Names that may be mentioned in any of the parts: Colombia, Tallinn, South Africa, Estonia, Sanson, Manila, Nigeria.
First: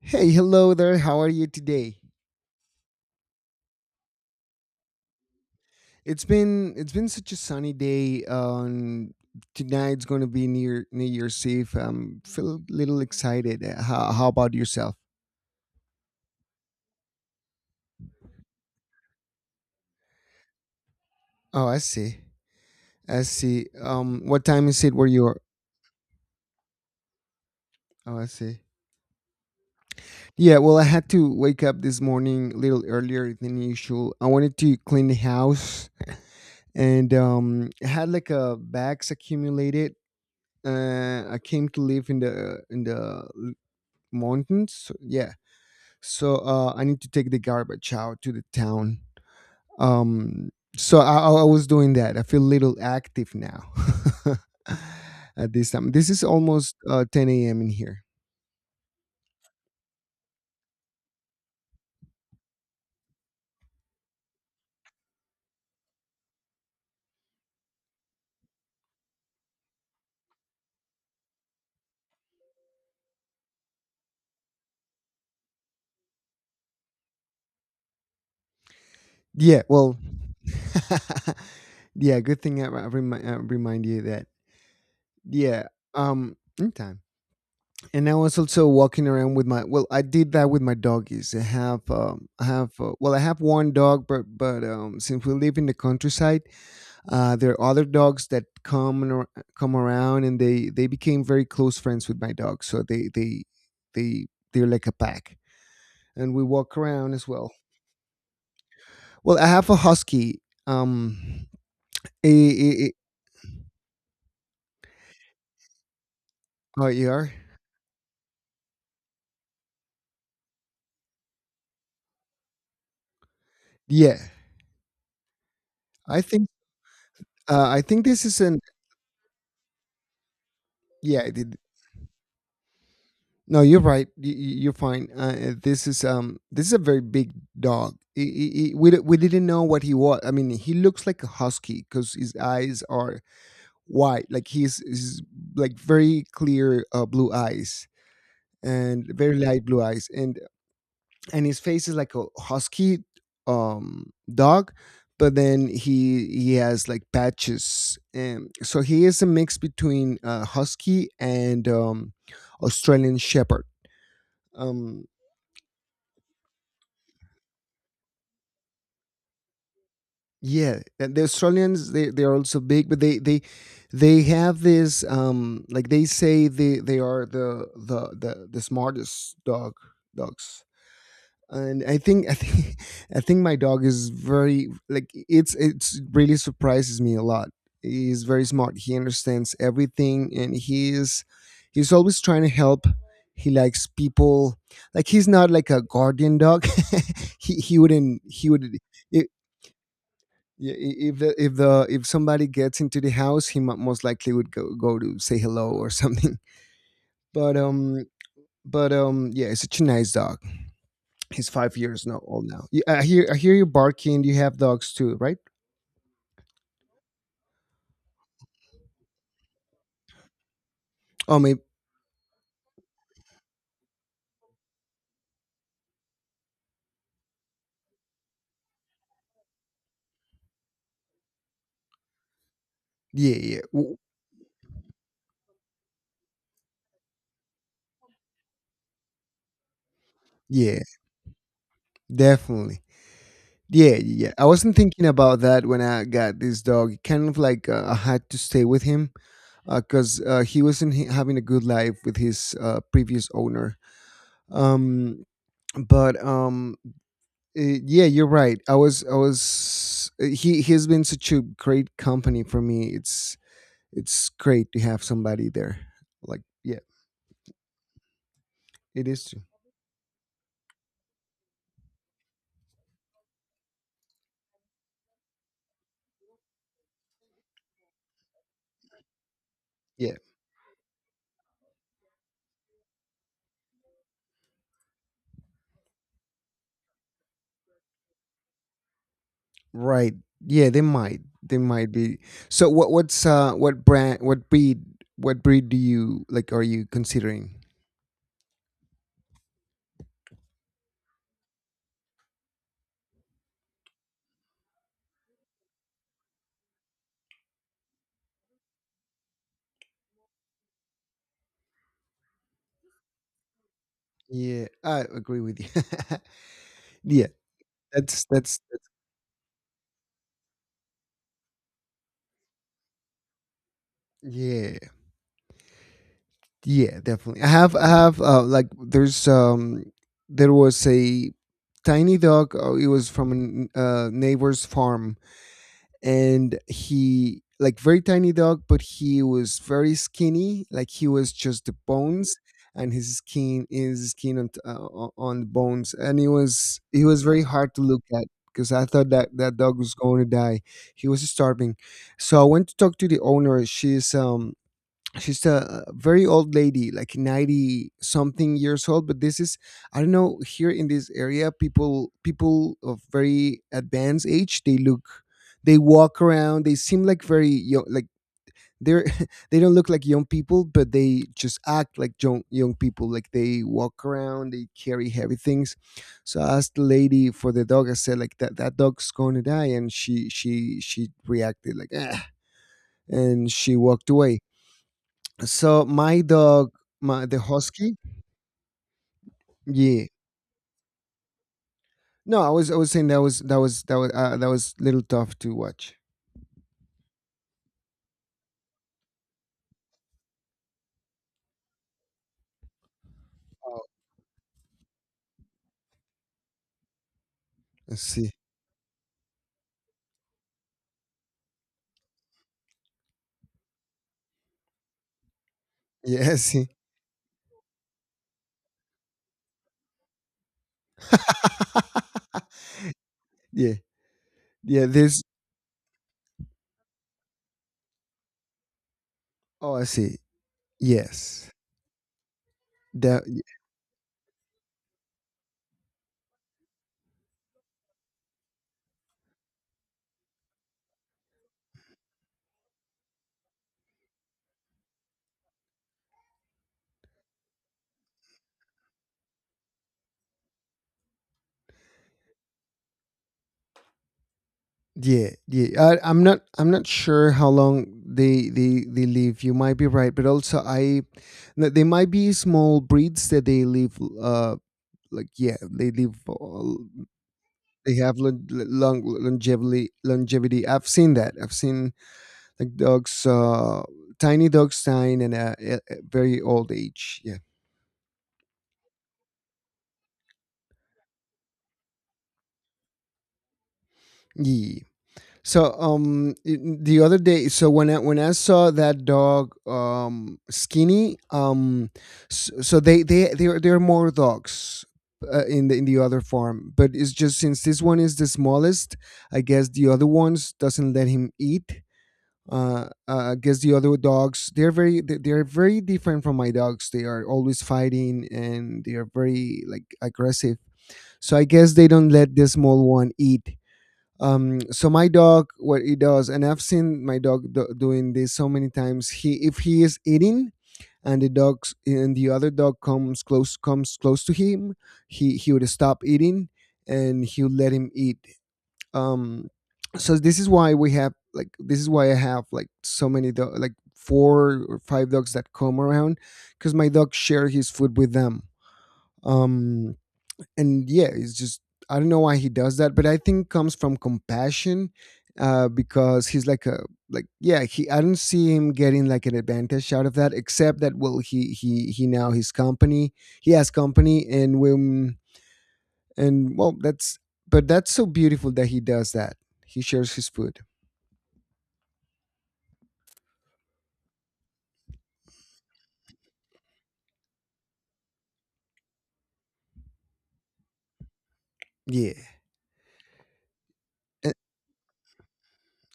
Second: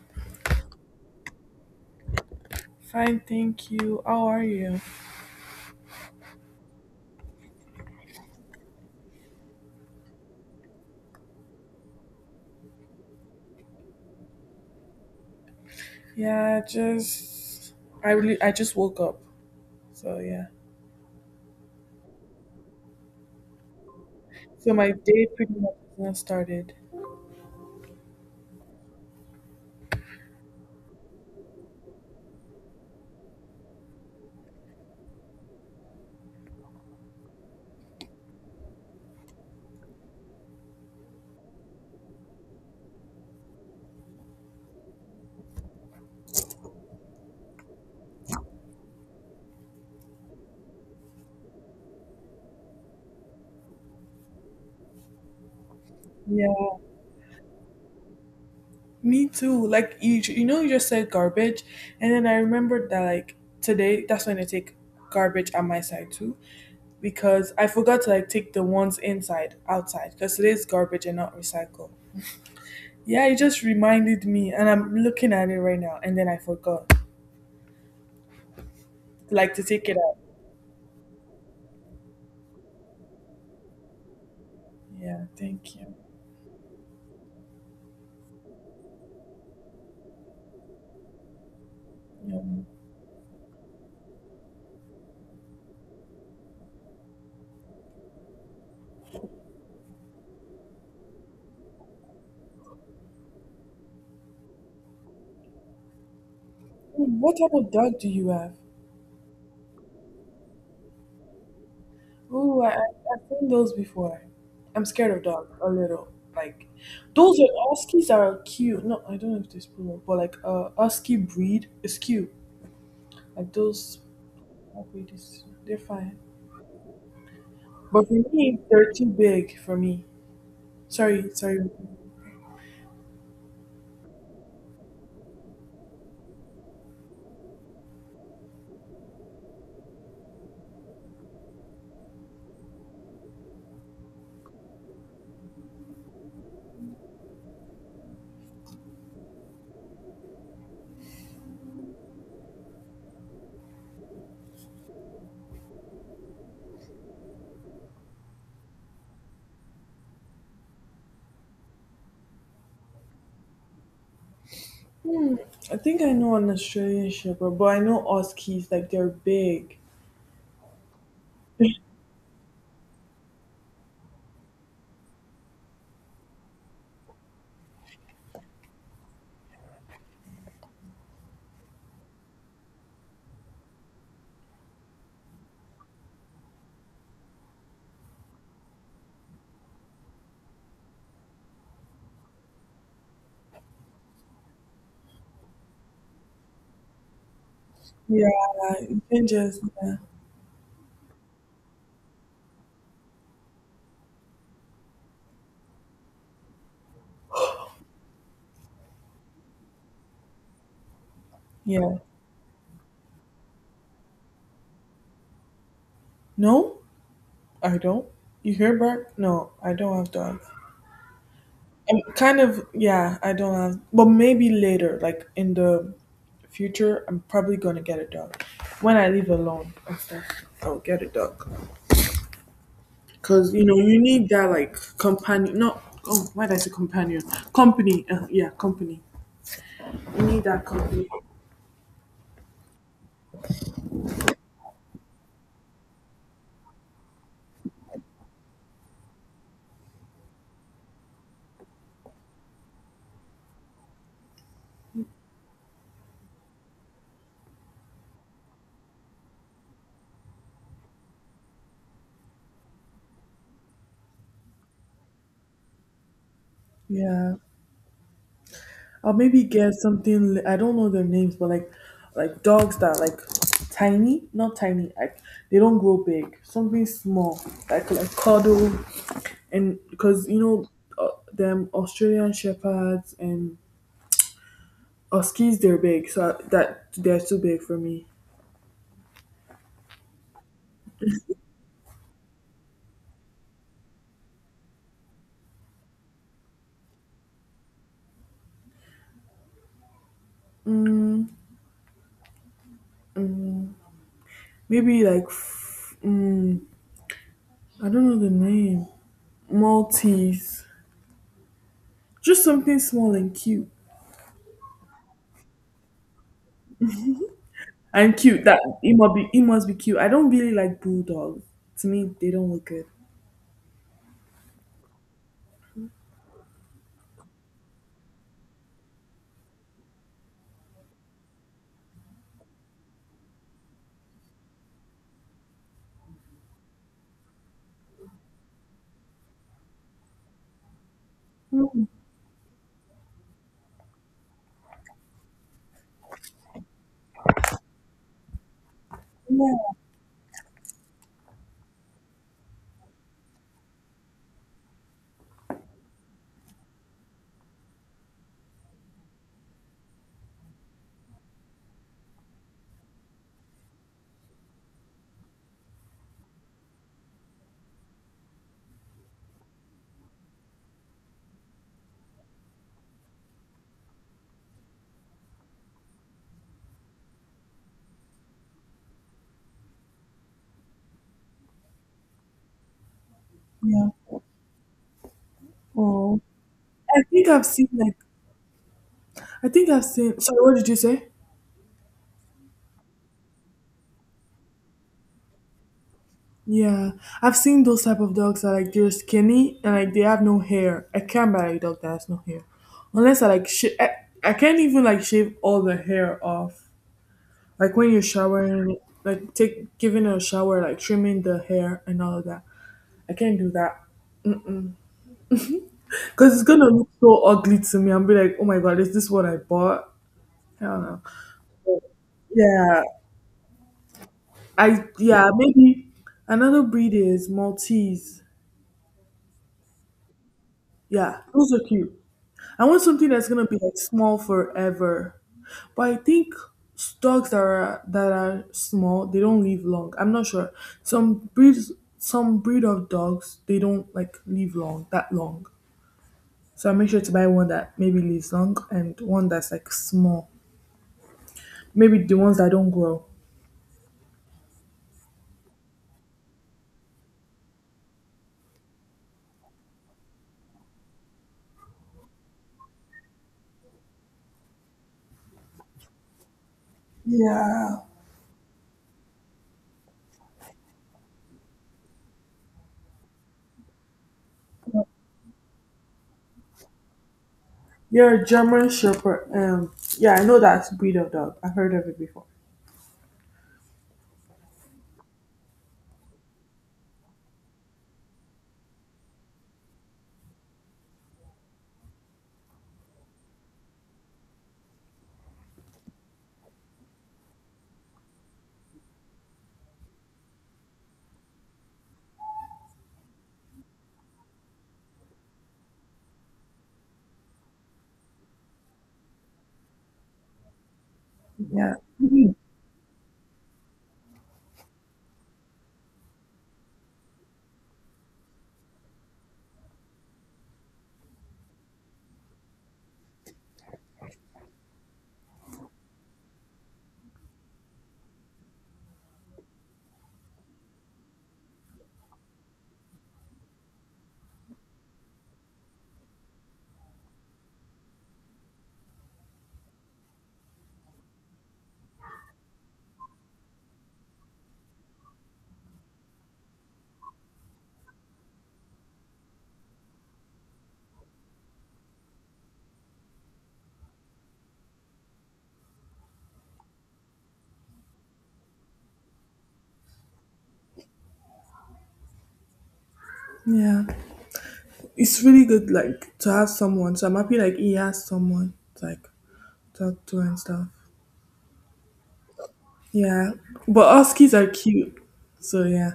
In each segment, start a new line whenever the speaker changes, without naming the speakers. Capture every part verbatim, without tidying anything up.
Hey, hello there. How are you today?
Fine, thank you. How are you?
It's been it's been such a sunny day. Um, tonight's going to be near New Year's Eve. I'm feel a little excited. Uh, How, how about yourself?
Yeah, just I really I just woke up. So yeah.
Oh, I see. I see. Um, what time
So
is
my
it where
day
you're?
pretty much has not started.
Oh, I see. Yeah, well, I had to wake up this morning a little earlier than usual. I wanted to clean the house and um, I had like a bags accumulated. Uh, I came to live in the in the l- mountains. So, yeah, so uh, I need to take the garbage out to the town. Um, so I, I I was doing that. I feel a little active now at this time. This is almost
Yeah.
uh, ten a m in here.
Me too. Like you you know you just said garbage, and then I remembered that, like, today that's when I take garbage on my side too, because I forgot to, like, take the ones inside outside, because today's garbage and not recycle. Yeah, it just reminded me, and I'm looking at it right now, and then I forgot, like,
Yeah,
to take
well,
it out.
yeah, good thing I, I, remi- I remind you that.
Yeah,
Yeah,
thank you.
um, anytime. And I was also walking around with my. Well, I did that with my doggies. I have, um,
Yeah.
I have. Uh, well, I have one dog, but but um, since we live in the countryside. Uh, there are other dogs that come and ar- come around, and they they became very close friends with my dog. So they they they they're like a pack, and we walk around as
What
well.
type of dog do you have?
Well, I have a husky. Um, a,
Oh, I, I-
a, a-
I've seen those before. I'm scared of dogs a little. Like
oh, you are?
those are huskies are cute. No, I don't know if they're poodle, but like uh, husky breed is cute. Like those,
Yeah,
dog breed is? They're fine.
I think uh, I think
But for
this is
me,
an
they're too big for me.
yeah.
Sorry,
It- it-
sorry.
no, you're right. You, you- you're fine. Uh, this is um this is a very big dog. He- he- he- we di- we didn't know what he was. I mean, he looks like a husky because his eyes are white like he's, he's like very clear uh, blue eyes and very light blue eyes and and his face is like a husky um dog, but then he he has like patches, and so he is a mix between uh, husky and um australian shepherd. um
Hmm, I think I know an Australian Shepherd, but I know huskies. Like, they're big.
Yeah, and the Australians they, they are also big, but they they they have this um like they say they they are the the the, the smartest dog dogs. And I think I think I think my dog is very like it's it's really surprises me a lot. He's very smart. He understands everything, and he is he's always trying to help. He likes people. Like he's not like a guardian dog. he he wouldn't
Yeah,
he would
you can just yeah.
yeah, i- if the if the if somebody gets into the house, he mo- most likely would go go to say hello or something. But um, but um, yeah, it's such a nice dog. He's five
Yeah.
years no, old now. Yeah, I hear I hear you barking. You have dogs too, right?
No. I don't. You hear back? No, I don't have dogs.
Oh, maybe
I'm kind of yeah, I don't have, but maybe later, like in the future, I'm probably gonna get a dog. When I live alone and stuff, I'll get a dog.
yeah,
Cause
yeah,
you know,
w-
you need that like companion not oh why did I say companion? Company. Uh, yeah, Company. You need that
yeah,
company.
definitely. Yeah, yeah. I wasn't thinking about that when I got this dog. Kind of like uh, I had to stay with him because uh, 'cause, uh, he wasn't h- having a good life with his uh, previous owner. Um, but um Uh, yeah, you're right. I was, I was. Uh, He he's been such a great company for me. It's it's great to have somebody there. Like, yeah,
Yeah.
it
Or
is true.
maybe get something. I don't know their names, but like, like dogs that are like tiny, not tiny. Like, they don't grow big. Something small, like like cuddle, and
Yeah,
because you know uh, them Australian shepherds and huskies, they're big. So that they're too big for me.
right. Yeah, they might, they might be. So, what what's uh what brand, what breed, what breed do you like? Are you considering?
Mm, maybe like, f- mm, I don't know the name. Maltese, just something small and cute.
Yeah, I agree with you. yeah,
And
that's
cute.
that's
That it must be it must be cute. I don't really like bulldogs. To me, they don't look good.
yeah. Yeah, definitely. I have, I have, uh, like, there's, um, there was a tiny dog. Uh, it was from a n- uh, neighbor's farm, and he, like, very tiny dog, but he was very skinny. Like, he was just the
Mm,
bones, and his skin is skin on, t- uh, o- on the bones, and he was, he was very hard to look at because I thought that
yeah,
that dog was going to die. He was starving, so I went to talk to the owner. She's, um, she's a uh, very old lady like ninety something years old, but this is, I don't know, here in this area, people people of very advanced age, they look they walk around, they seem like very young, like they're they don't look like young people, but they just act like young young people, like they walk around, they carry heavy things. So I asked the lady for the dog. I said, like, that that dog's going to die, and she she she reacted like ah, and she
yeah.
walked away. So my
Oh,
dog,
I
my
think
the
I've seen
husky.
like I think I've
Yeah.
seen. Sorry, what did you say?
No, I was I was saying that was that was that was uh, that was little tough to watch.
Yeah, I've seen those type of dogs that, like, they're skinny and, like, they have no hair. I can't buy a dog that has no hair, unless I like sh-
Oh,
I, I can't even, like, shave all the hair off. Like, when
I
you're
see.
showering, like, take giving a shower, like trimming the hair and all of that. I can't do that.
Yeah,
Because
I
it's gonna
see.
look so ugly to me. And be like, oh my god, is this what I bought? I don't know. Yeah,
yeah,
I
yeah. There's.
yeah maybe another breed is Maltese.
Oh, I see.
Yeah,
Yes.
those are cute. I want something
That.
that's gonna be like small forever, but I think s- dogs that are that are small, they don't live long. I'm not sure. Some breeds, some breed of dogs, they don't like live long that long. So I make sure to buy one that maybe lives long and one that's like small. Maybe the ones that don't grow.
Yeah, yeah. I, I'm not. I'm not sure how long they they they live. You might be right, but also, I, no, they might be small breeds that they live. Uh, like yeah, they live. All
Yeah.
They have lon- long longevity. Longevity. I've seen that. I've seen like dogs, uh, tiny dogs dying in a, a a very old age. Yeah.
You're a German Shepherd. Um, yeah, I know that breed of dog. I've heard of it before.
Yeah. So um i- the other day, so when I when I saw that dog um skinny um s- so they they they are, they are more dogs uh, in the in the other farm, but it's just since this one is the smallest, I guess the other ones doesn't let him eat, uh, uh, against the other dogs. They're very they- they're very different from my dogs. They are always fighting, and they are very like aggressive. So I guess
Yeah.
they don't
Mhm.
let the small one eat. Um, so my dog, what he does, and I've seen my dog do- doing this so many times. He if he is eating and the dogs and the other dog comes close comes close to him, he he would stop eating and he would let him eat um so this is why we have like this is why I have like so many do- like four or five dogs that come around because my dog share his food with them. um and yeah, it's just I don't know why he does that, but I think comes from compassion, uh because he's like a like yeah he I don't see him getting like an advantage out of that, except that well he he he now his company, he has company. And when and well that's But that's so beautiful that he does that. He shares his food.
Yeah. It's really good, like, to have someone. So I'm happy, like, he has someone to, like, talk to and stuff.
Yeah.
Yeah. But
A-
huskies are cute. So, yeah.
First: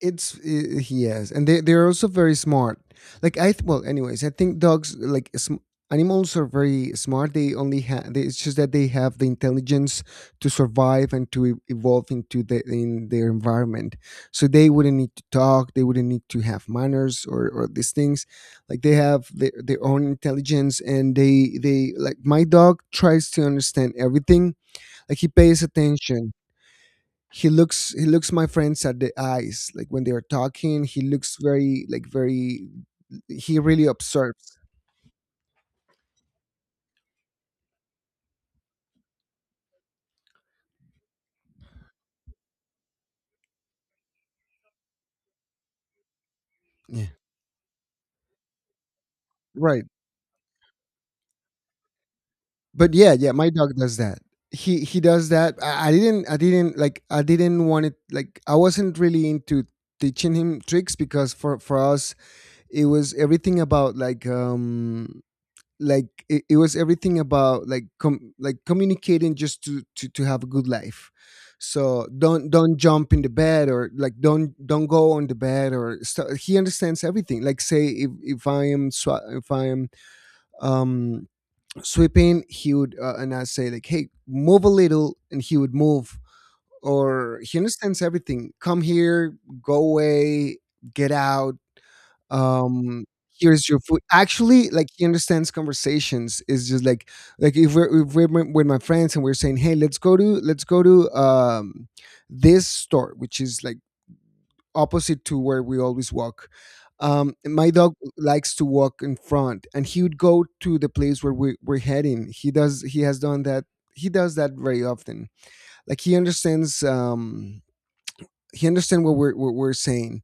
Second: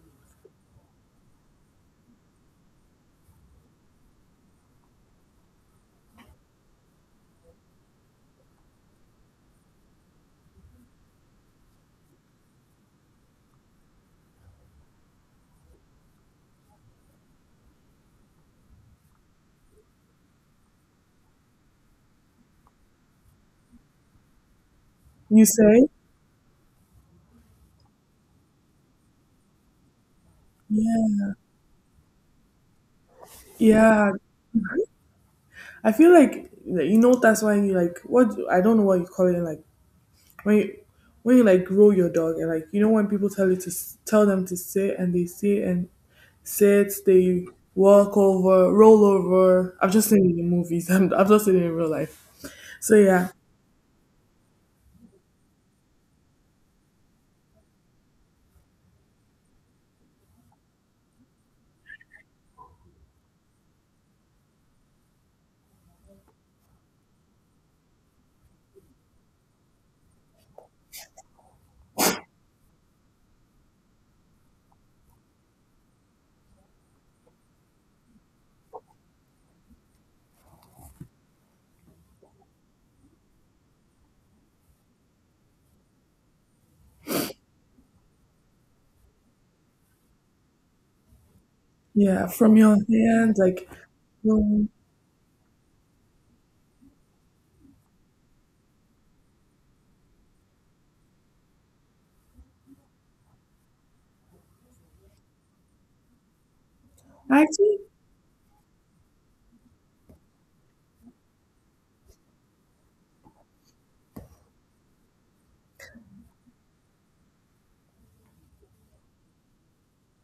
it's uh, he and they, they're also very smart. Like i th- well, anyways, I think dogs like sm- animals are very smart. They only have they, it's just that they have the intelligence to survive and to e- evolve into the in their environment, so they wouldn't need to talk, they wouldn't need to have manners or or these things. Like they have their, their own intelligence, and they they like my dog tries to understand everything. Like he
You
pays
say?
attention. He looks he looks my friends at the eyes like when they are talking. He
Yeah.
looks very like very, he really
Yeah.
observes.
I feel like, like, you know, that's why you, like, what, I don't know what you call it, like, when you, when you like grow your dog, and like, you know, when people tell you to s- tell them to sit and they sit and Sets,
Yeah,
they walk over, roll over.
right,
I've just seen it in movies. I'm, I've not seen it in real life. So
but yeah
yeah,
yeah my dog does that. He he does that. I, I didn't i didn't like I didn't want it, like I wasn't really into teaching him tricks, because for for us it was everything about like um like it, it was everything about like com- like communicating just to, to to have a good life. So don't don't jump in the bed, or like don't don't go on the bed or st- he understands everything. Like say if if i am swa- if I am um sweeping, he would uh, and I say like hey move a little, and he would move. Or he understands everything: come here, go away, get out.
yeah. From your
um
hand,
Here's
like,
your food.
um,
Actually, like he understands conversations. It's just like like if we're, if we're with with my friends and we're saying hey let's go to let's go to um this store, which is like opposite to where we always walk. Um
I
and my
think
dog likes to walk in front, and he would go to the place where we, we're heading. He does he has done that. He does that very often. Like he understands um he understands what we're, what we're saying.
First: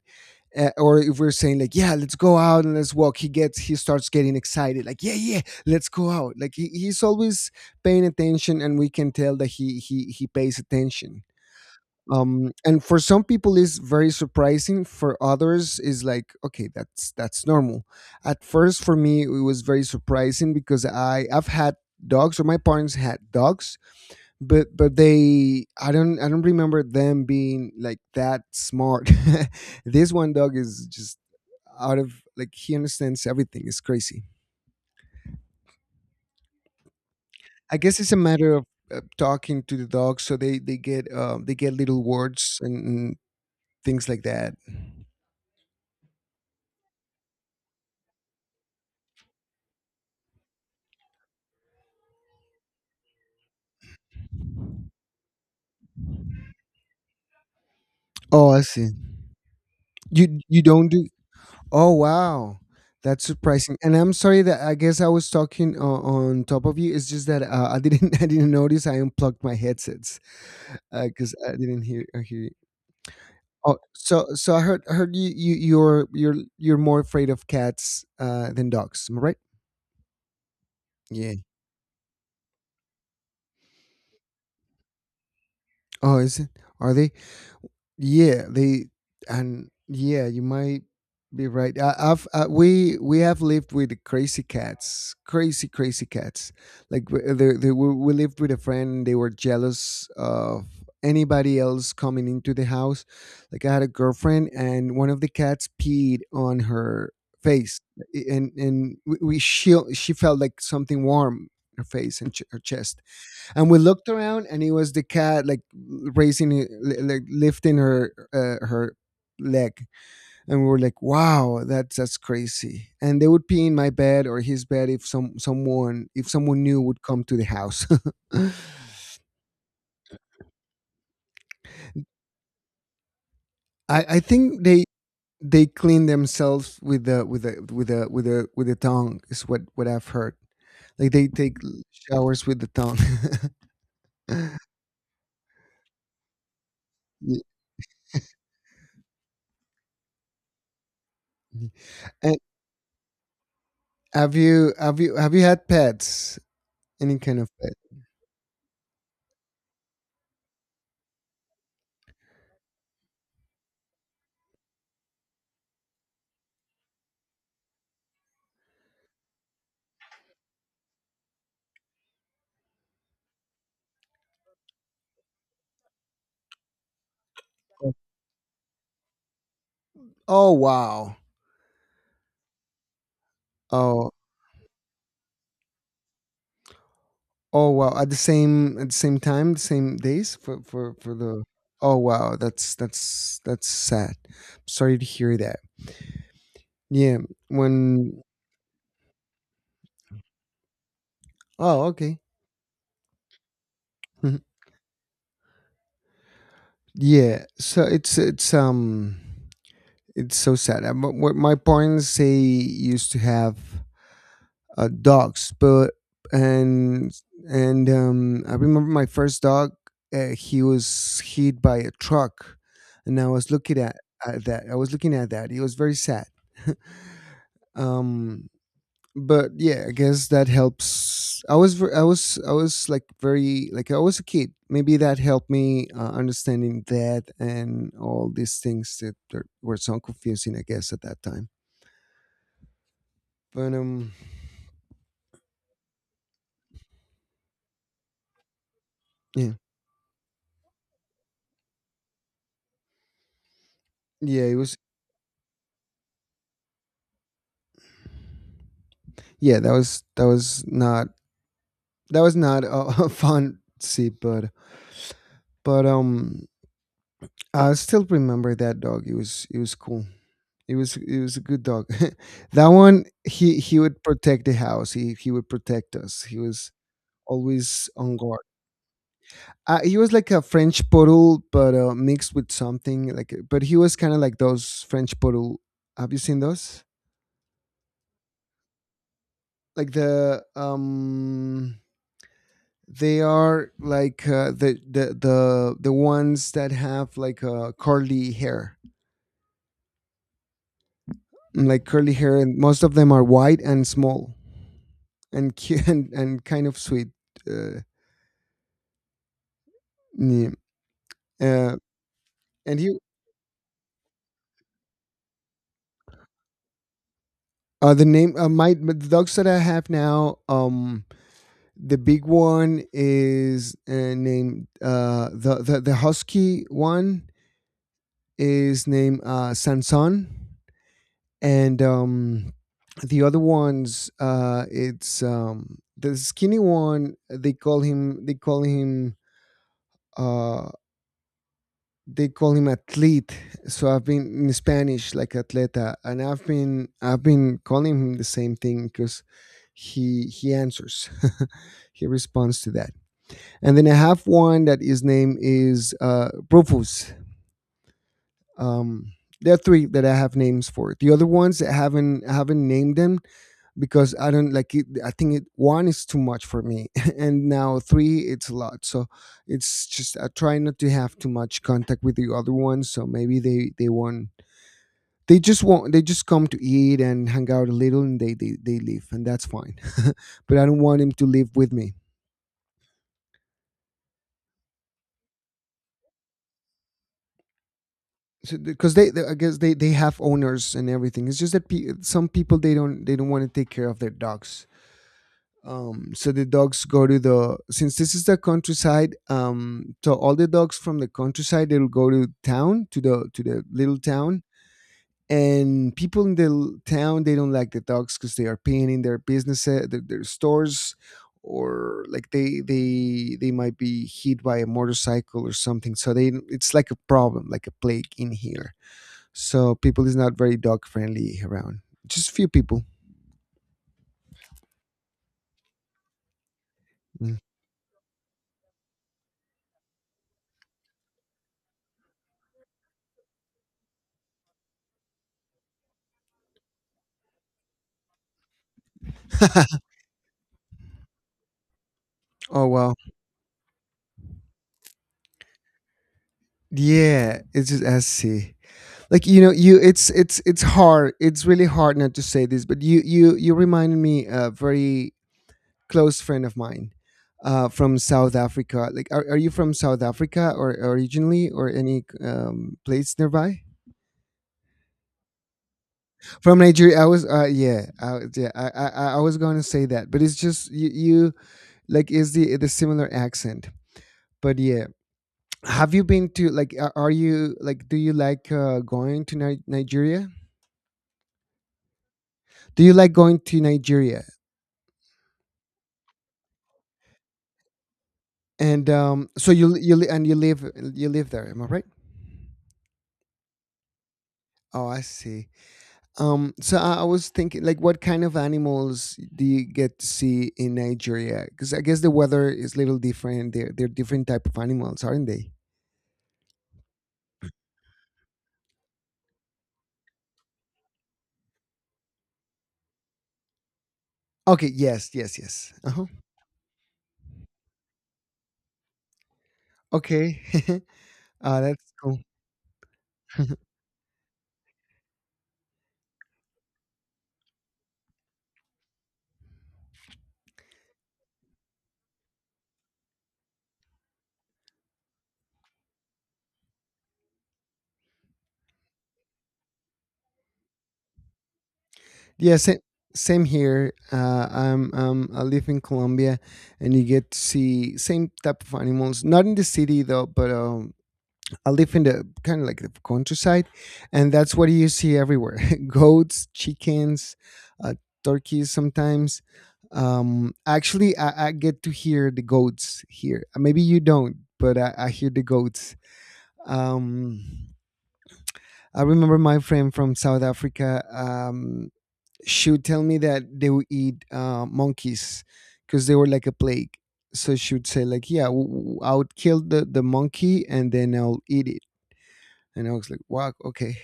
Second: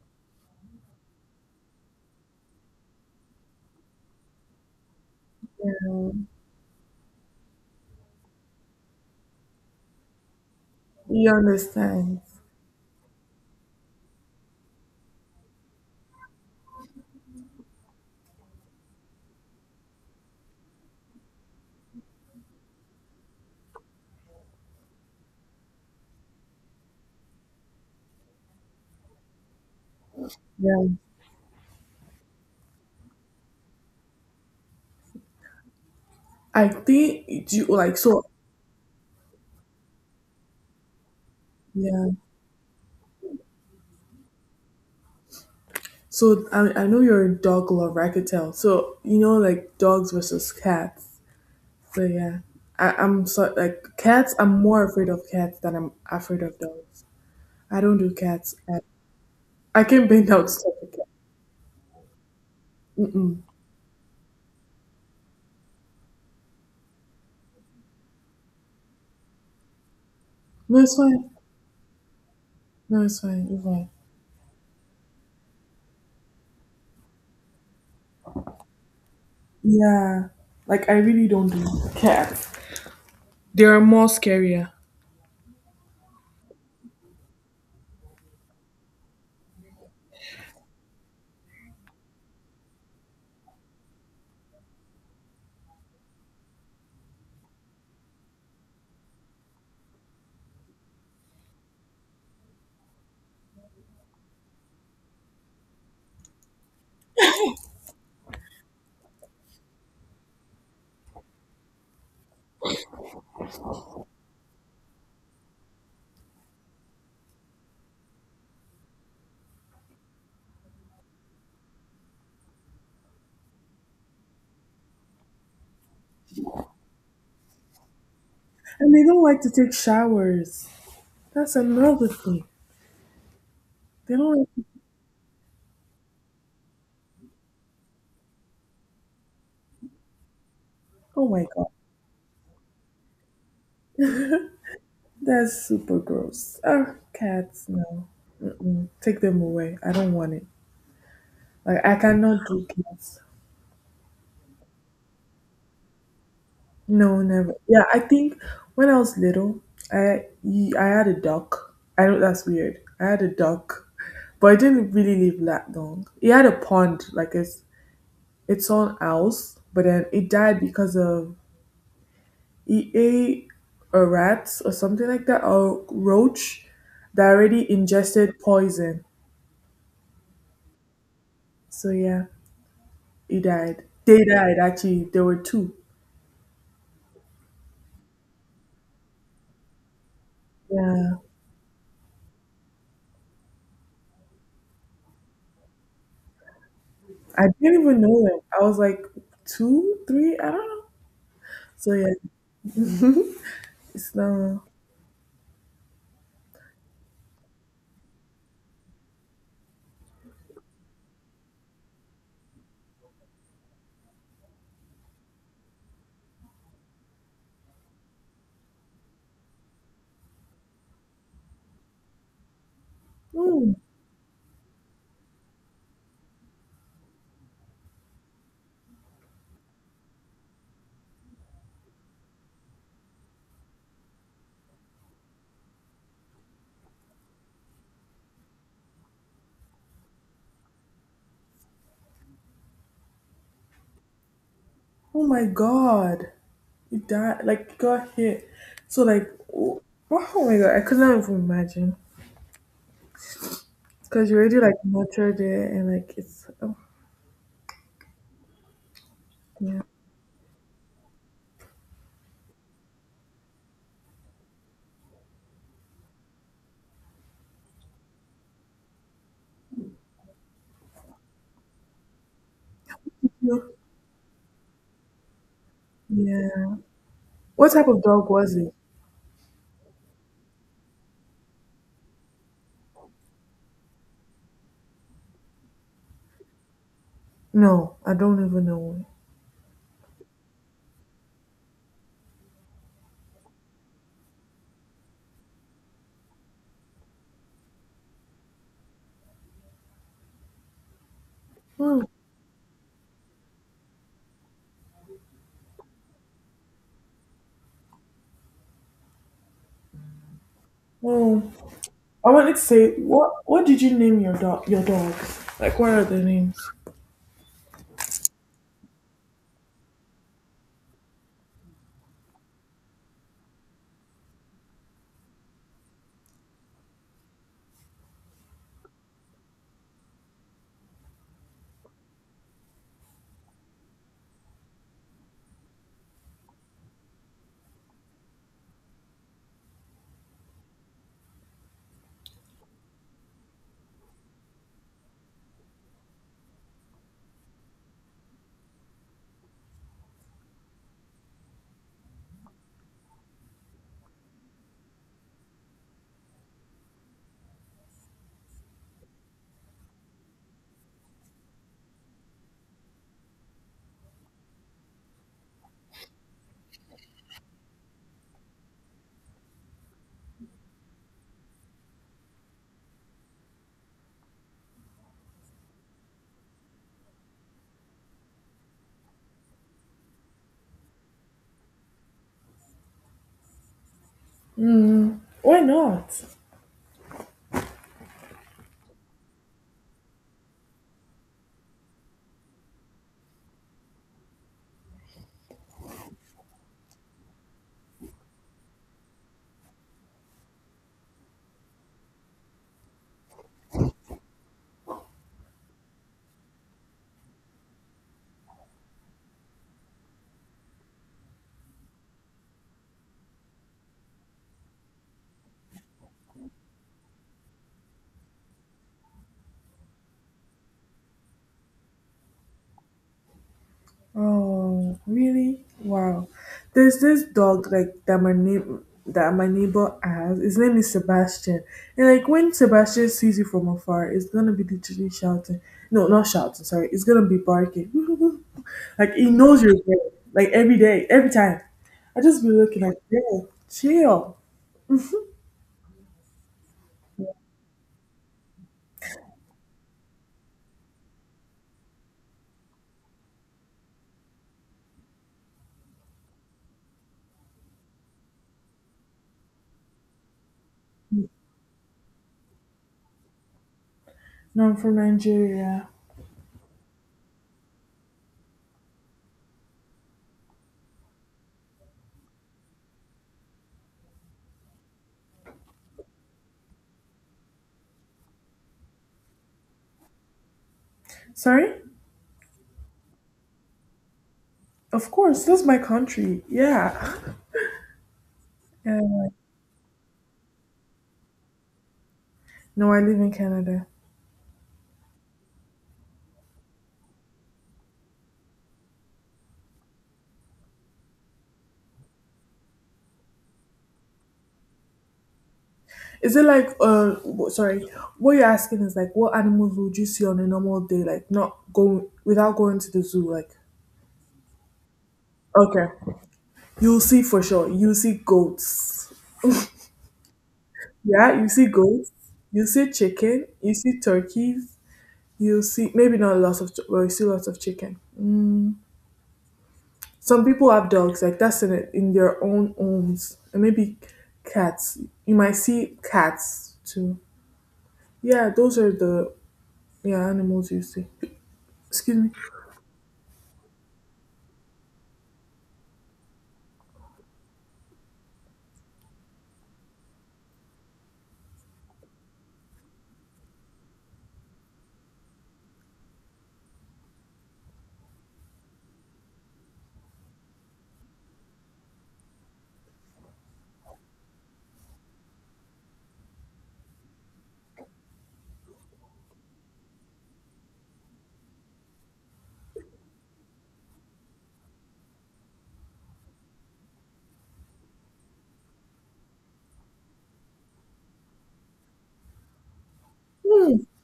uh, Or if we're saying like yeah let's go out and let's walk, he gets he starts getting excited like yeah yeah let's go
yeah,
out. Like he, he's always paying attention, and we can tell that he he he pays attention.
you understand.
Um and for some people it's very surprising, for others is like okay that's that's normal. At first for me it was very surprising, because i i've had dogs, or my parents had dogs, but but they, i don't I don't remember them being like that smart. This one dog
Yeah,
is just out of like he understands everything. It's crazy.
I think do you
I
like
guess it's a
so.
matter of uh, talking to the dog So they they get um they get little
Yeah.
words and, and things like that.
So I I know you're a dog lover. I could tell. So you know, like, dogs versus cats. So yeah, I, I'm so like cats. I'm more afraid of cats than I'm afraid of dogs. I don't do
Oh,
cats.
I
I,
see.
I can bend
you
out
you
stuff.
don't do? Oh wow. That's
Mm-mm.
surprising, and I'm sorry that I guess I was talking on, on top of you. It's just that uh, I didn't, I didn't notice I unplugged my headsets
No, it's fine.
because I didn't hear, uh, hear
No, it's fine. It's
Oh,
fine.
so so I heard I heard you you you're you're you're more afraid of cats uh than dogs, am I right?
Yeah, like, I really
Yeah.
don't do cats. They are more scarier,
Oh, is it? Are they? Yeah, they and yeah, you might be right. I, I've uh we we have lived with crazy cats, crazy, crazy cats. Like w- they, they we, we lived with a friend. They were jealous of anybody else coming into the house. Like I had a girlfriend, and one of the cats peed on her face, and and we, we she she felt like something warm in her face and ch- her chest. And we looked around, and it was the cat, like, raising it- li- like lifting her uh, her leg. And we were like, wow, that's that's crazy. And they would pee in my bed or his bed if some someone if someone new would come to the house.
and they don't like to take showers. That's another thing.
i
They
i
don't. Like
think
to-
they they clean themselves with the with the with the with the with the tongue is what what I've heard. Like they
oh my
take
god,
showers with the tongue.
that's super gross. Ah,
Y-
cats, no. Mm-mm. Take them away. I don't want it. Like, I
and
cannot do cats.
have you have you have you had pets? Any
No,
kind of
never.
pet?
Yeah, I think when I was little, I y- I had a duck. I know that's weird. I had a duck, but it didn't really live that long. It had a pond, like it's its own house, but then it died because of it ate a rat or something like that, or roach that already ingested poison.
Oh wow.
So yeah, he died.
Oh
They died actually. There were two.
oh wow. At the same at the same time, the same days for for
Yeah,
for the. Oh wow. That's that's that's sad. Sorry to hear that. Yeah.
I didn't even
When?
know them. I was like two, three. I don't know.
Oh,
So yeah.
okay.
Islam.
Yeah. So it's it's um it's so sad. Uh, But what my parents, they used to have uh, dogs, but. And and um, I remember my first dog. Uh, he was hit by a truck, and I was
Oh,
looking at, at that. I was looking at that. It was very sad. um, but yeah, I guess that helps. I was ver- I was, I was like very, like, I was a kid. Maybe that helped me, uh, understanding that, and all these things that are, were so confusing. I guess at that time. But um,
oh my God. He died, like, he got hit. So, like,
yeah,
oh, oh my God, I could not even imagine. Because you
yeah, it
already, like,
was...
nurtured it, and, like, it's, oh,
yeah, that
yeah.
was that was not that was not a, a fun sip, but. but um, I still remember that dog. It was it was cool. It was it was a good dog. That one, he
No,
he would protect the house. He he would protect us. He was
yeah. What type
always
of
on
dog
guard.
was it?
Uh, he was like a French poodle, but uh, mixed with something, like. But he was kind of like those French poodle. Have you seen those?
No, I don't even know.
Like the um they are like, uh, the, the the the ones that have, like, uh, curly hair, like
Hmm.
curly hair, and most of them are white and small and cute and, and kind of sweet. Uh, yeah.
Oh,
uh,
I wanted to
and
say,
you
what what did you name your dog? Your dogs? Like, what are the names?
uh, The name, uh, my the dogs that I have now. Um, the big one is, uh, named, uh, the, the the husky one is named, uh, Sanson, and um the other ones, uh it's um the skinny one, they call him they call him uh they call him athlete. So I've been, in Spanish, like, atleta, and i've been I've been calling him the same thing because he he answers. He responds to that. And then I have one that his name is uh Rufus. um there are three that I have names for. The other ones, i haven't I haven't named them, because I don't like it. I think, it, one is too much for me, and now three, it's a lot. So it's just I try not to have too much contact with the other ones. So maybe they they won't. They just want they just come to eat and hang out a little, and they they, they leave, and that's fine. But I don't want them to live with me.
Mm. Why not?
So because they, they I guess they they have owners and everything. It's just that pe- some people, they don't they don't want to take care of their dogs. Um, so the dogs go to the Since this is the countryside, um, so all the dogs from the countryside, they'll go to town, to the to the little town. And people in the l- town, they don't like the dogs because they are paying in their businesses, their, their stores. Or like, they they they might be hit by a motorcycle or something, so they it's like a problem, like a plague in here. So people is not very dog friendly around, just few people.
Oh, really? Wow. There's this
Mm.
dog like that my neighbor that my neighbor has. His name is Sebastian. And like, when Sebastian sees you from afar, it's gonna be literally shouting. No, not shouting, sorry. It's gonna be barking. Like, he knows you're there. Like, every day, every time. I just be
Oh
looking
wow.
like, yeah, chill.
Yeah, it's just S C. Like, you know, you it's it's it's hard. It's really hard not to say this, but you you you reminded me a very close friend of mine, uh, from South Africa. Like, are, are you from South Africa, or originally, or any, um, place nearby?
No, I'm from Nigeria.
From Nigeria, I was. Uh, yeah, I, yeah. I, I I was going to say that, but it's just you, you, like, is the the similar accent. But yeah, have you been to, like? a- Are you like? Do you like uh, going to Ni- Nigeria?
Sorry?
Do you like going to Nigeria?
Of course, that's my country. Yeah.
And,
Yeah.
um, so you you li- and you live you live there. Am I right?
No, I live in Canada.
Oh, I see. Um, so I, I was thinking, like, what kind of animals do you get to see in Nigeria? Because I guess the weather is a little different. They're they're different type of animals, aren't they?
Is it like uh w- sorry, what you're asking is like, what animals would you see on a normal day, like not going without going to the zoo, like
Okay. Yes. Yes. Yes.
okay.
Uh-huh.
You'll see for sure. You see goats.
Okay.
Yeah, you
Uh,
see
that's
goats.
cool.
You see chicken. You see turkeys. You see maybe not lots of tur- well, you see lots of chicken. Some people have dogs, like that's in it in their own homes. And maybe cats. You might see cats too. Yeah, those are the yeah animals you see. Excuse me.
Yeah, same, same here. Uh, I'm, um, I live in Colombia, and you get to see same type of animals. Not in the city though, but um, I live in the, kind of like, the countryside, and that's what you see everywhere: goats, chickens, uh, turkeys. Sometimes, um, actually, I, I get to hear the goats here. Uh, Maybe you don't, but I, I hear the goats. Um, I remember my friend from South Africa. Um, she would tell me that they would eat, uh, monkeys, because they were like a plague. So she would say, like, "Yeah, w- w- I would kill the the monkey, and then I'll eat it." And I was like, "Wow,
Hmm.
okay,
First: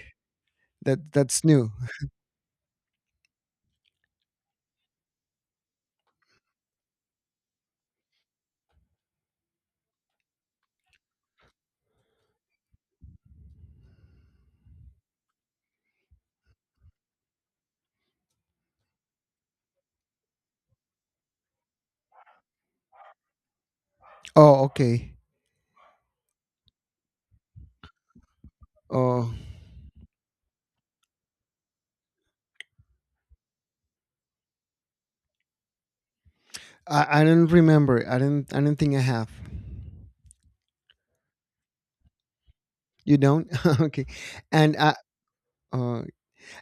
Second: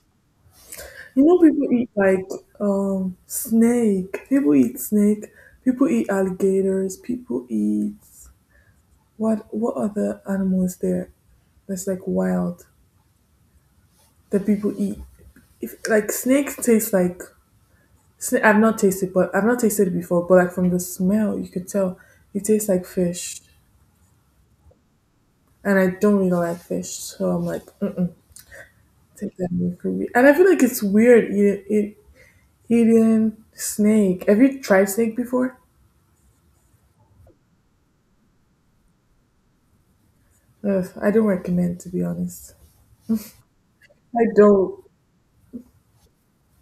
that
You know,
that's new."
people eat like um snake. People eat snake. People eat alligators. People eat what? What other animal is there that's like wild that people eat? If like, snake tastes like snake, I've not tasted, but I've not tasted it before. But like, from the smell, you could tell it tastes like fish,
Oh, okay.
and I don't really like fish, so I'm like, mm
Oh,
take that away from me. And I feel like it's weird eating, eat, eating snake. Have you tried snake before?
I, I don't remember. I don't I don't think I have.
Ugh, I don't recommend, to be honest.
You don't? Okay.
I don't.
And I uh,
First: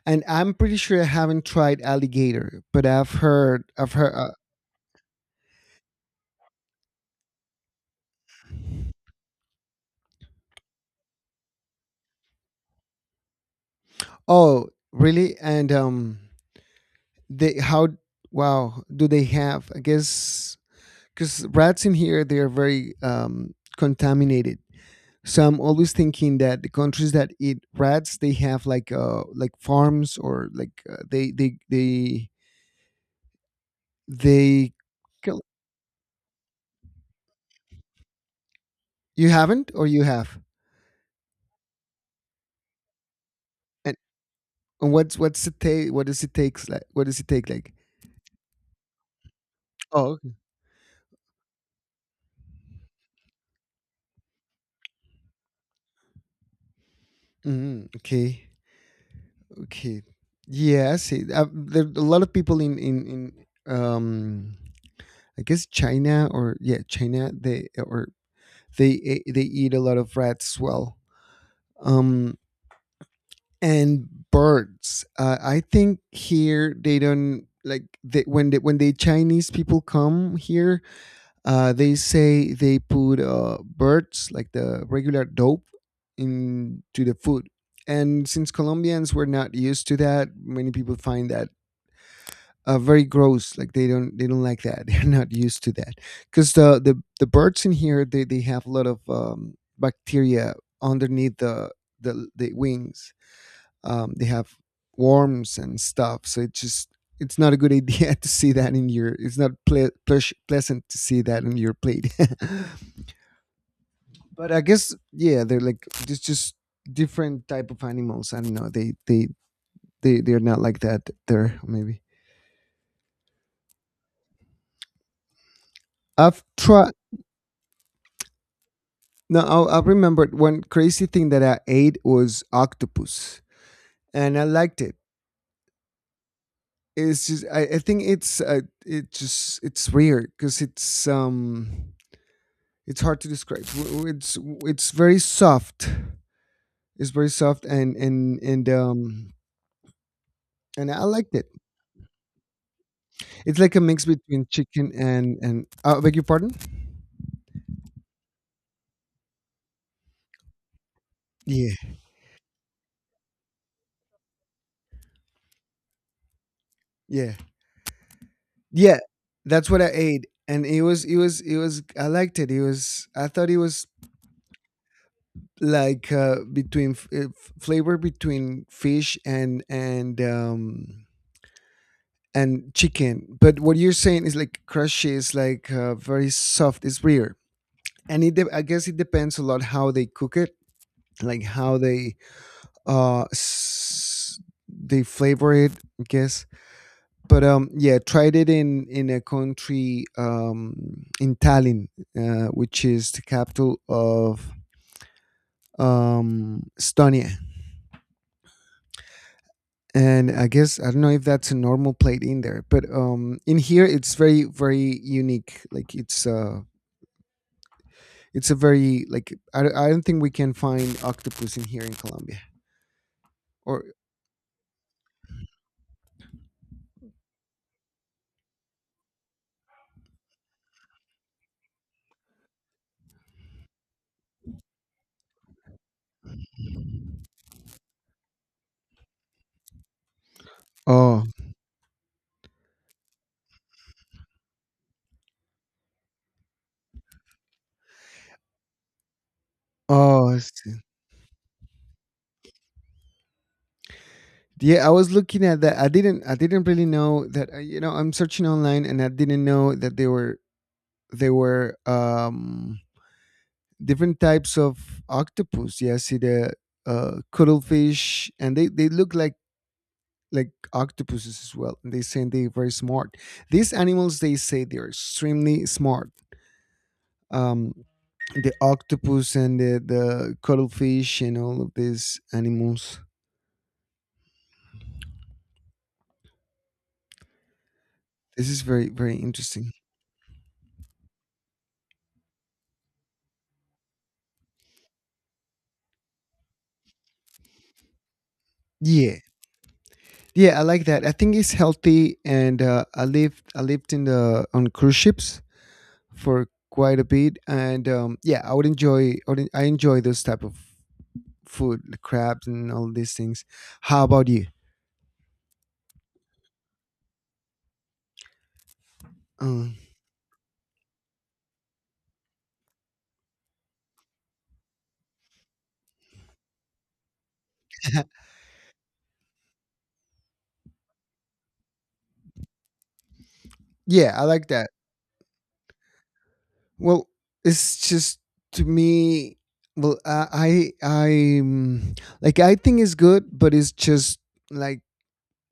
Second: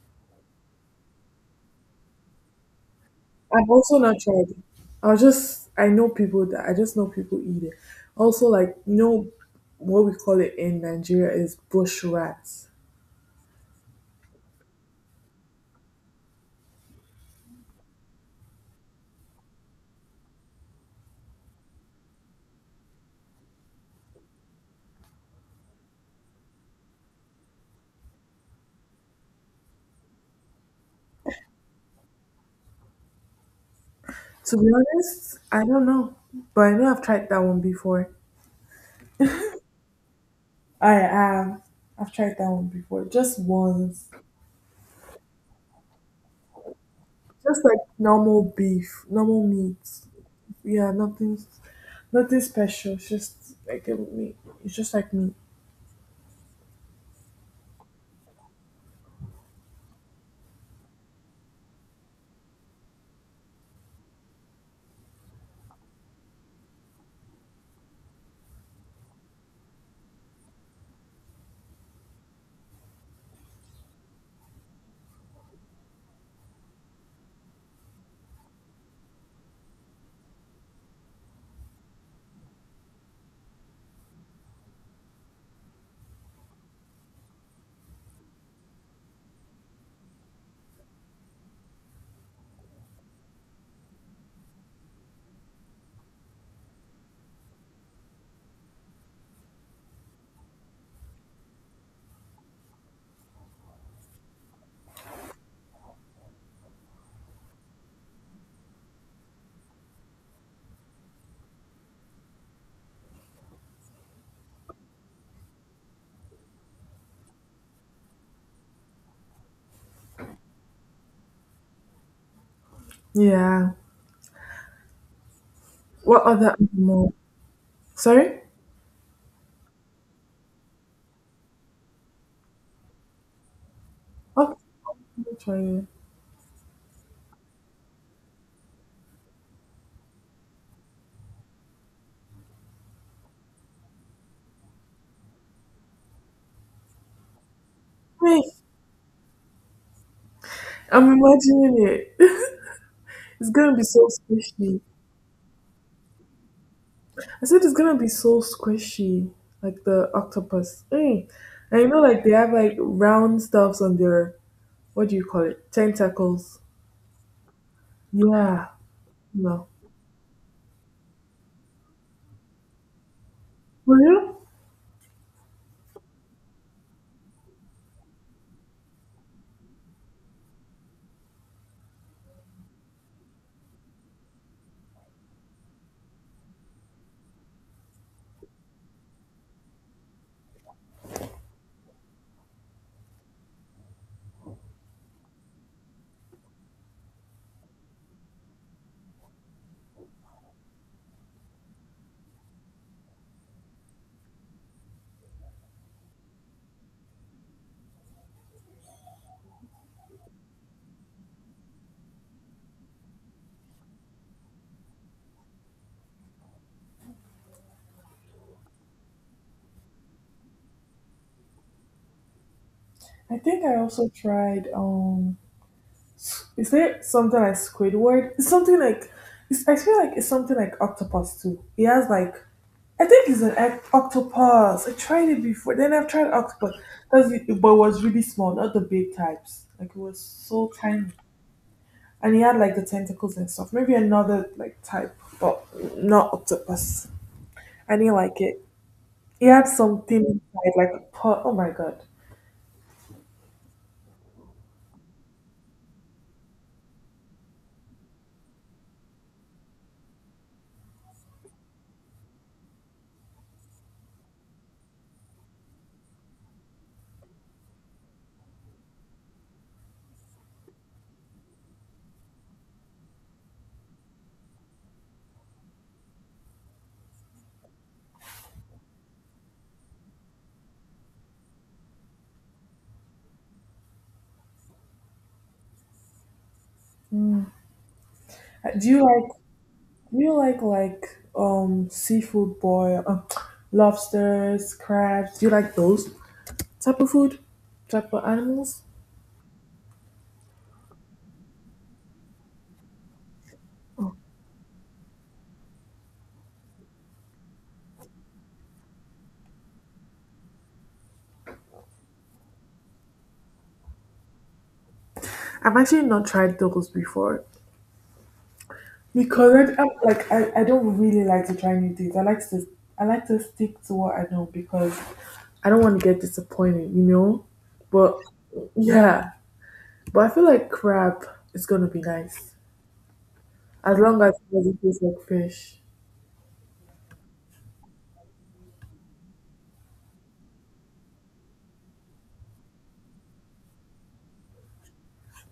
and I'm pretty sure I haven't tried alligator, but I've heard
I've
I've
also
heard.
not
Uh,
tried it. I just, I know people that, I just know people eat it. Also, like, you know, what we call it in Nigeria is bush rats.
oh, really? And, um, they how wow, do they have? I guess because rats in here, they are very, um, contaminated. So I'm always thinking that the countries that eat rats, they have, like, uh like farms, or like, uh, they they they
To be
they
honest,
kill.
I don't know. But I know I've tried that one before.
You haven't or you have?
I am. I've tried that one before. Just
And,
once.
and what's what's it take? What does it takes like? What does it take
Just
like?
like normal beef, normal meat.
Oh, okay.
Yeah, nothing nothing special. It's just like a meat. It's just like meat.
Mm, okay, okay. Yeah, I see. Uh, there a lot of people in in in um, I guess China, or yeah, China, they or they eh, they eat a lot of rats, well, um and birds, uh, I think here they don't, like they, when they, when the Chinese people come here, uh they say they put, uh birds, like the regular dope, into the food. And since Colombians were not used to that, many people find that, uh, very gross. Like they don't they don't like that. They're not used to that because the, the the birds in here, they they have a lot of, um, bacteria underneath the the, the wings. Um, they have worms and stuff. So it just it's not a good idea to see that in your. It's not ple- pleas- pleasant to see that in your plate. But I guess, yeah, they're like, it's just different type of animals. I don't know. They they they they're not like that there, maybe.
Yeah. What
I've
other
tried
animal? Sorry?
No, I, I remembered one crazy thing that I ate was octopus, and I
What?
liked it.
Wait,
It's just I, I think it's, uh, it just it's weird because it's, um it's hard to describe. W- w- It's it's very soft. It's very soft, and and and um and I
I'm
liked it.
imagining it. It's
It's like
gonna
a
be
mix
so
between
squishy.
chicken and, and uh, beg your pardon.
I said it's gonna be so squishy, like the octopus. Mm.
Yeah,
And you know, like they have like round stuffs on their what do you call it? Tentacles.
yeah,
Yeah.
yeah.
No.
That's what I ate, and it was it was it was, I liked it. It was, I thought it was
For real?
like, uh, between f- uh, f- flavor between fish and, and um and chicken. But what you're saying is, like, crushy, is like, uh, very soft. It's rare, and it de- I guess it depends a lot how they cook it, like how they, uh s- they flavor it, I guess. But um yeah, tried it in in a country, um in Tallinn, uh, which is the capital of, um Estonia. And I guess I don't know if that's a normal plate in there, but um, in here it's very, very unique. Like it's uh, it's a very, like, I, I don't think we can find octopus in here in Colombia.
I think I
Or...
also tried. Um, is there something like Squidward? It's something like. It's, I feel like it's something like octopus too. It has like I think it's an oct- octopus. I tried it before. Then I've tried octopus. That's it, but it was really small, not the big types. Like, it was so tiny,
oh,
and he had like the tentacles and stuff. Maybe another like type, but not octopus. I didn't like it. He had something
oh I
inside,
see.
like a pot. Oh my god!
Yeah, I was looking at that. I didn't I didn't really know that. uh, You know, I'm searching online, and I didn't know that they were they were, um different types of octopus. Yeah, I see the, uh cuttlefish, and they they look like like octopuses as well. And they say they're very smart. These animals, they say they're extremely smart. Um, the octopus and the, the cuttlefish and all of these animals. This is
Uh,
very,
Do you
very
like
interesting.
do you like like um seafood boil, um, lobsters, crabs? Do you like those type of food, type of animals?
Yeah, yeah, I like that. I think it's healthy, and uh, I lived I lived in the, on cruise ships for quite a bit, and um, yeah, I would enjoy I, would, I enjoy those type of food, the crabs and all these things. How about you?
I've actually not tried those before. Because
Um,
correct. I'm, like I, I don't really like to try new things. I like to I like to stick to what I know, because I don't want to get disappointed, you know? But yeah. But I feel like crab is gonna be nice. As
yeah,
long
I
as
like
it
that.
doesn't taste like fish.
Well, it's just to me. Well, I I I'm, like, I think it's good, but it's just, like,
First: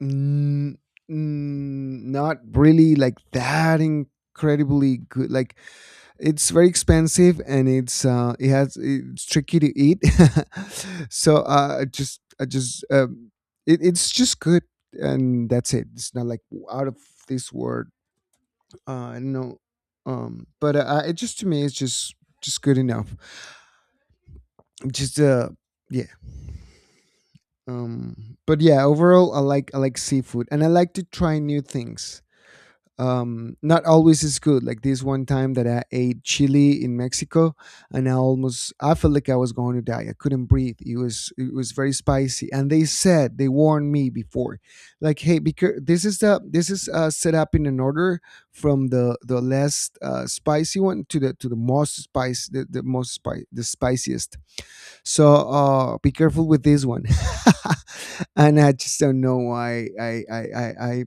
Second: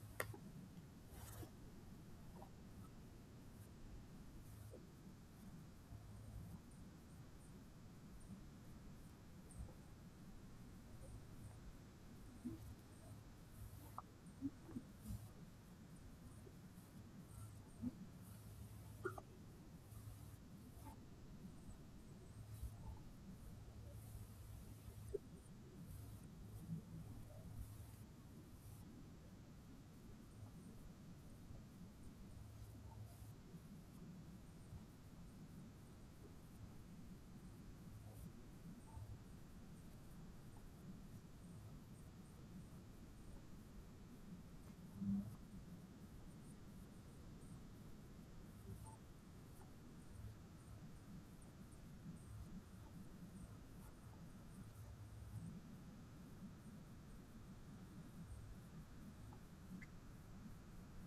n- n- not really like that incredibly good. Like it's very expensive, and it's uh it has it's tricky to eat. So, uh, I just I just, um, it, it's just good, and that's it. It's not like, out of this world, uh, no, um, but, uh, I- it, just to me it's just, just good enough. Just, uh, yeah. Um, but yeah, overall I like I like seafood, and I like to try new things. Um not always is good, like this one time that I ate chili in Mexico, and i almost I felt like I was going to die. I couldn't breathe. It was it was very spicy, and they said they warned me before, like, hey, because this is the this is, uh set up in an order from the the less, uh spicy one to the to the most spice, the, the most spice the spiciest, so, uh be careful with this one. And I just don't know why i i i, I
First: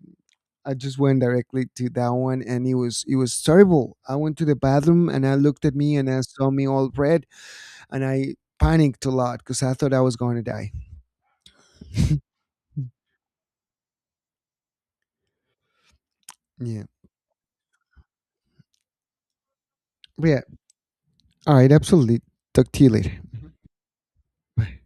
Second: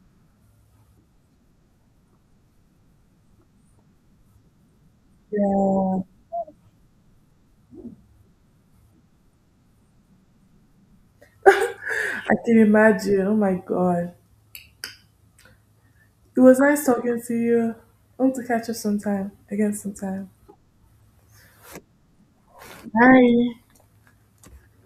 I just went directly to that one, and it was it was terrible. I went to the bathroom, and I looked at me,
Yeah.
and I saw me all red, and I panicked a lot because I thought I was going to die.
I can imagine. Oh my god. It was
Yeah,
nice talking to you. Hope to catch up sometime. Again
but
sometime.
yeah. All right, absolutely. Talk to you later.
Bye.
Bye.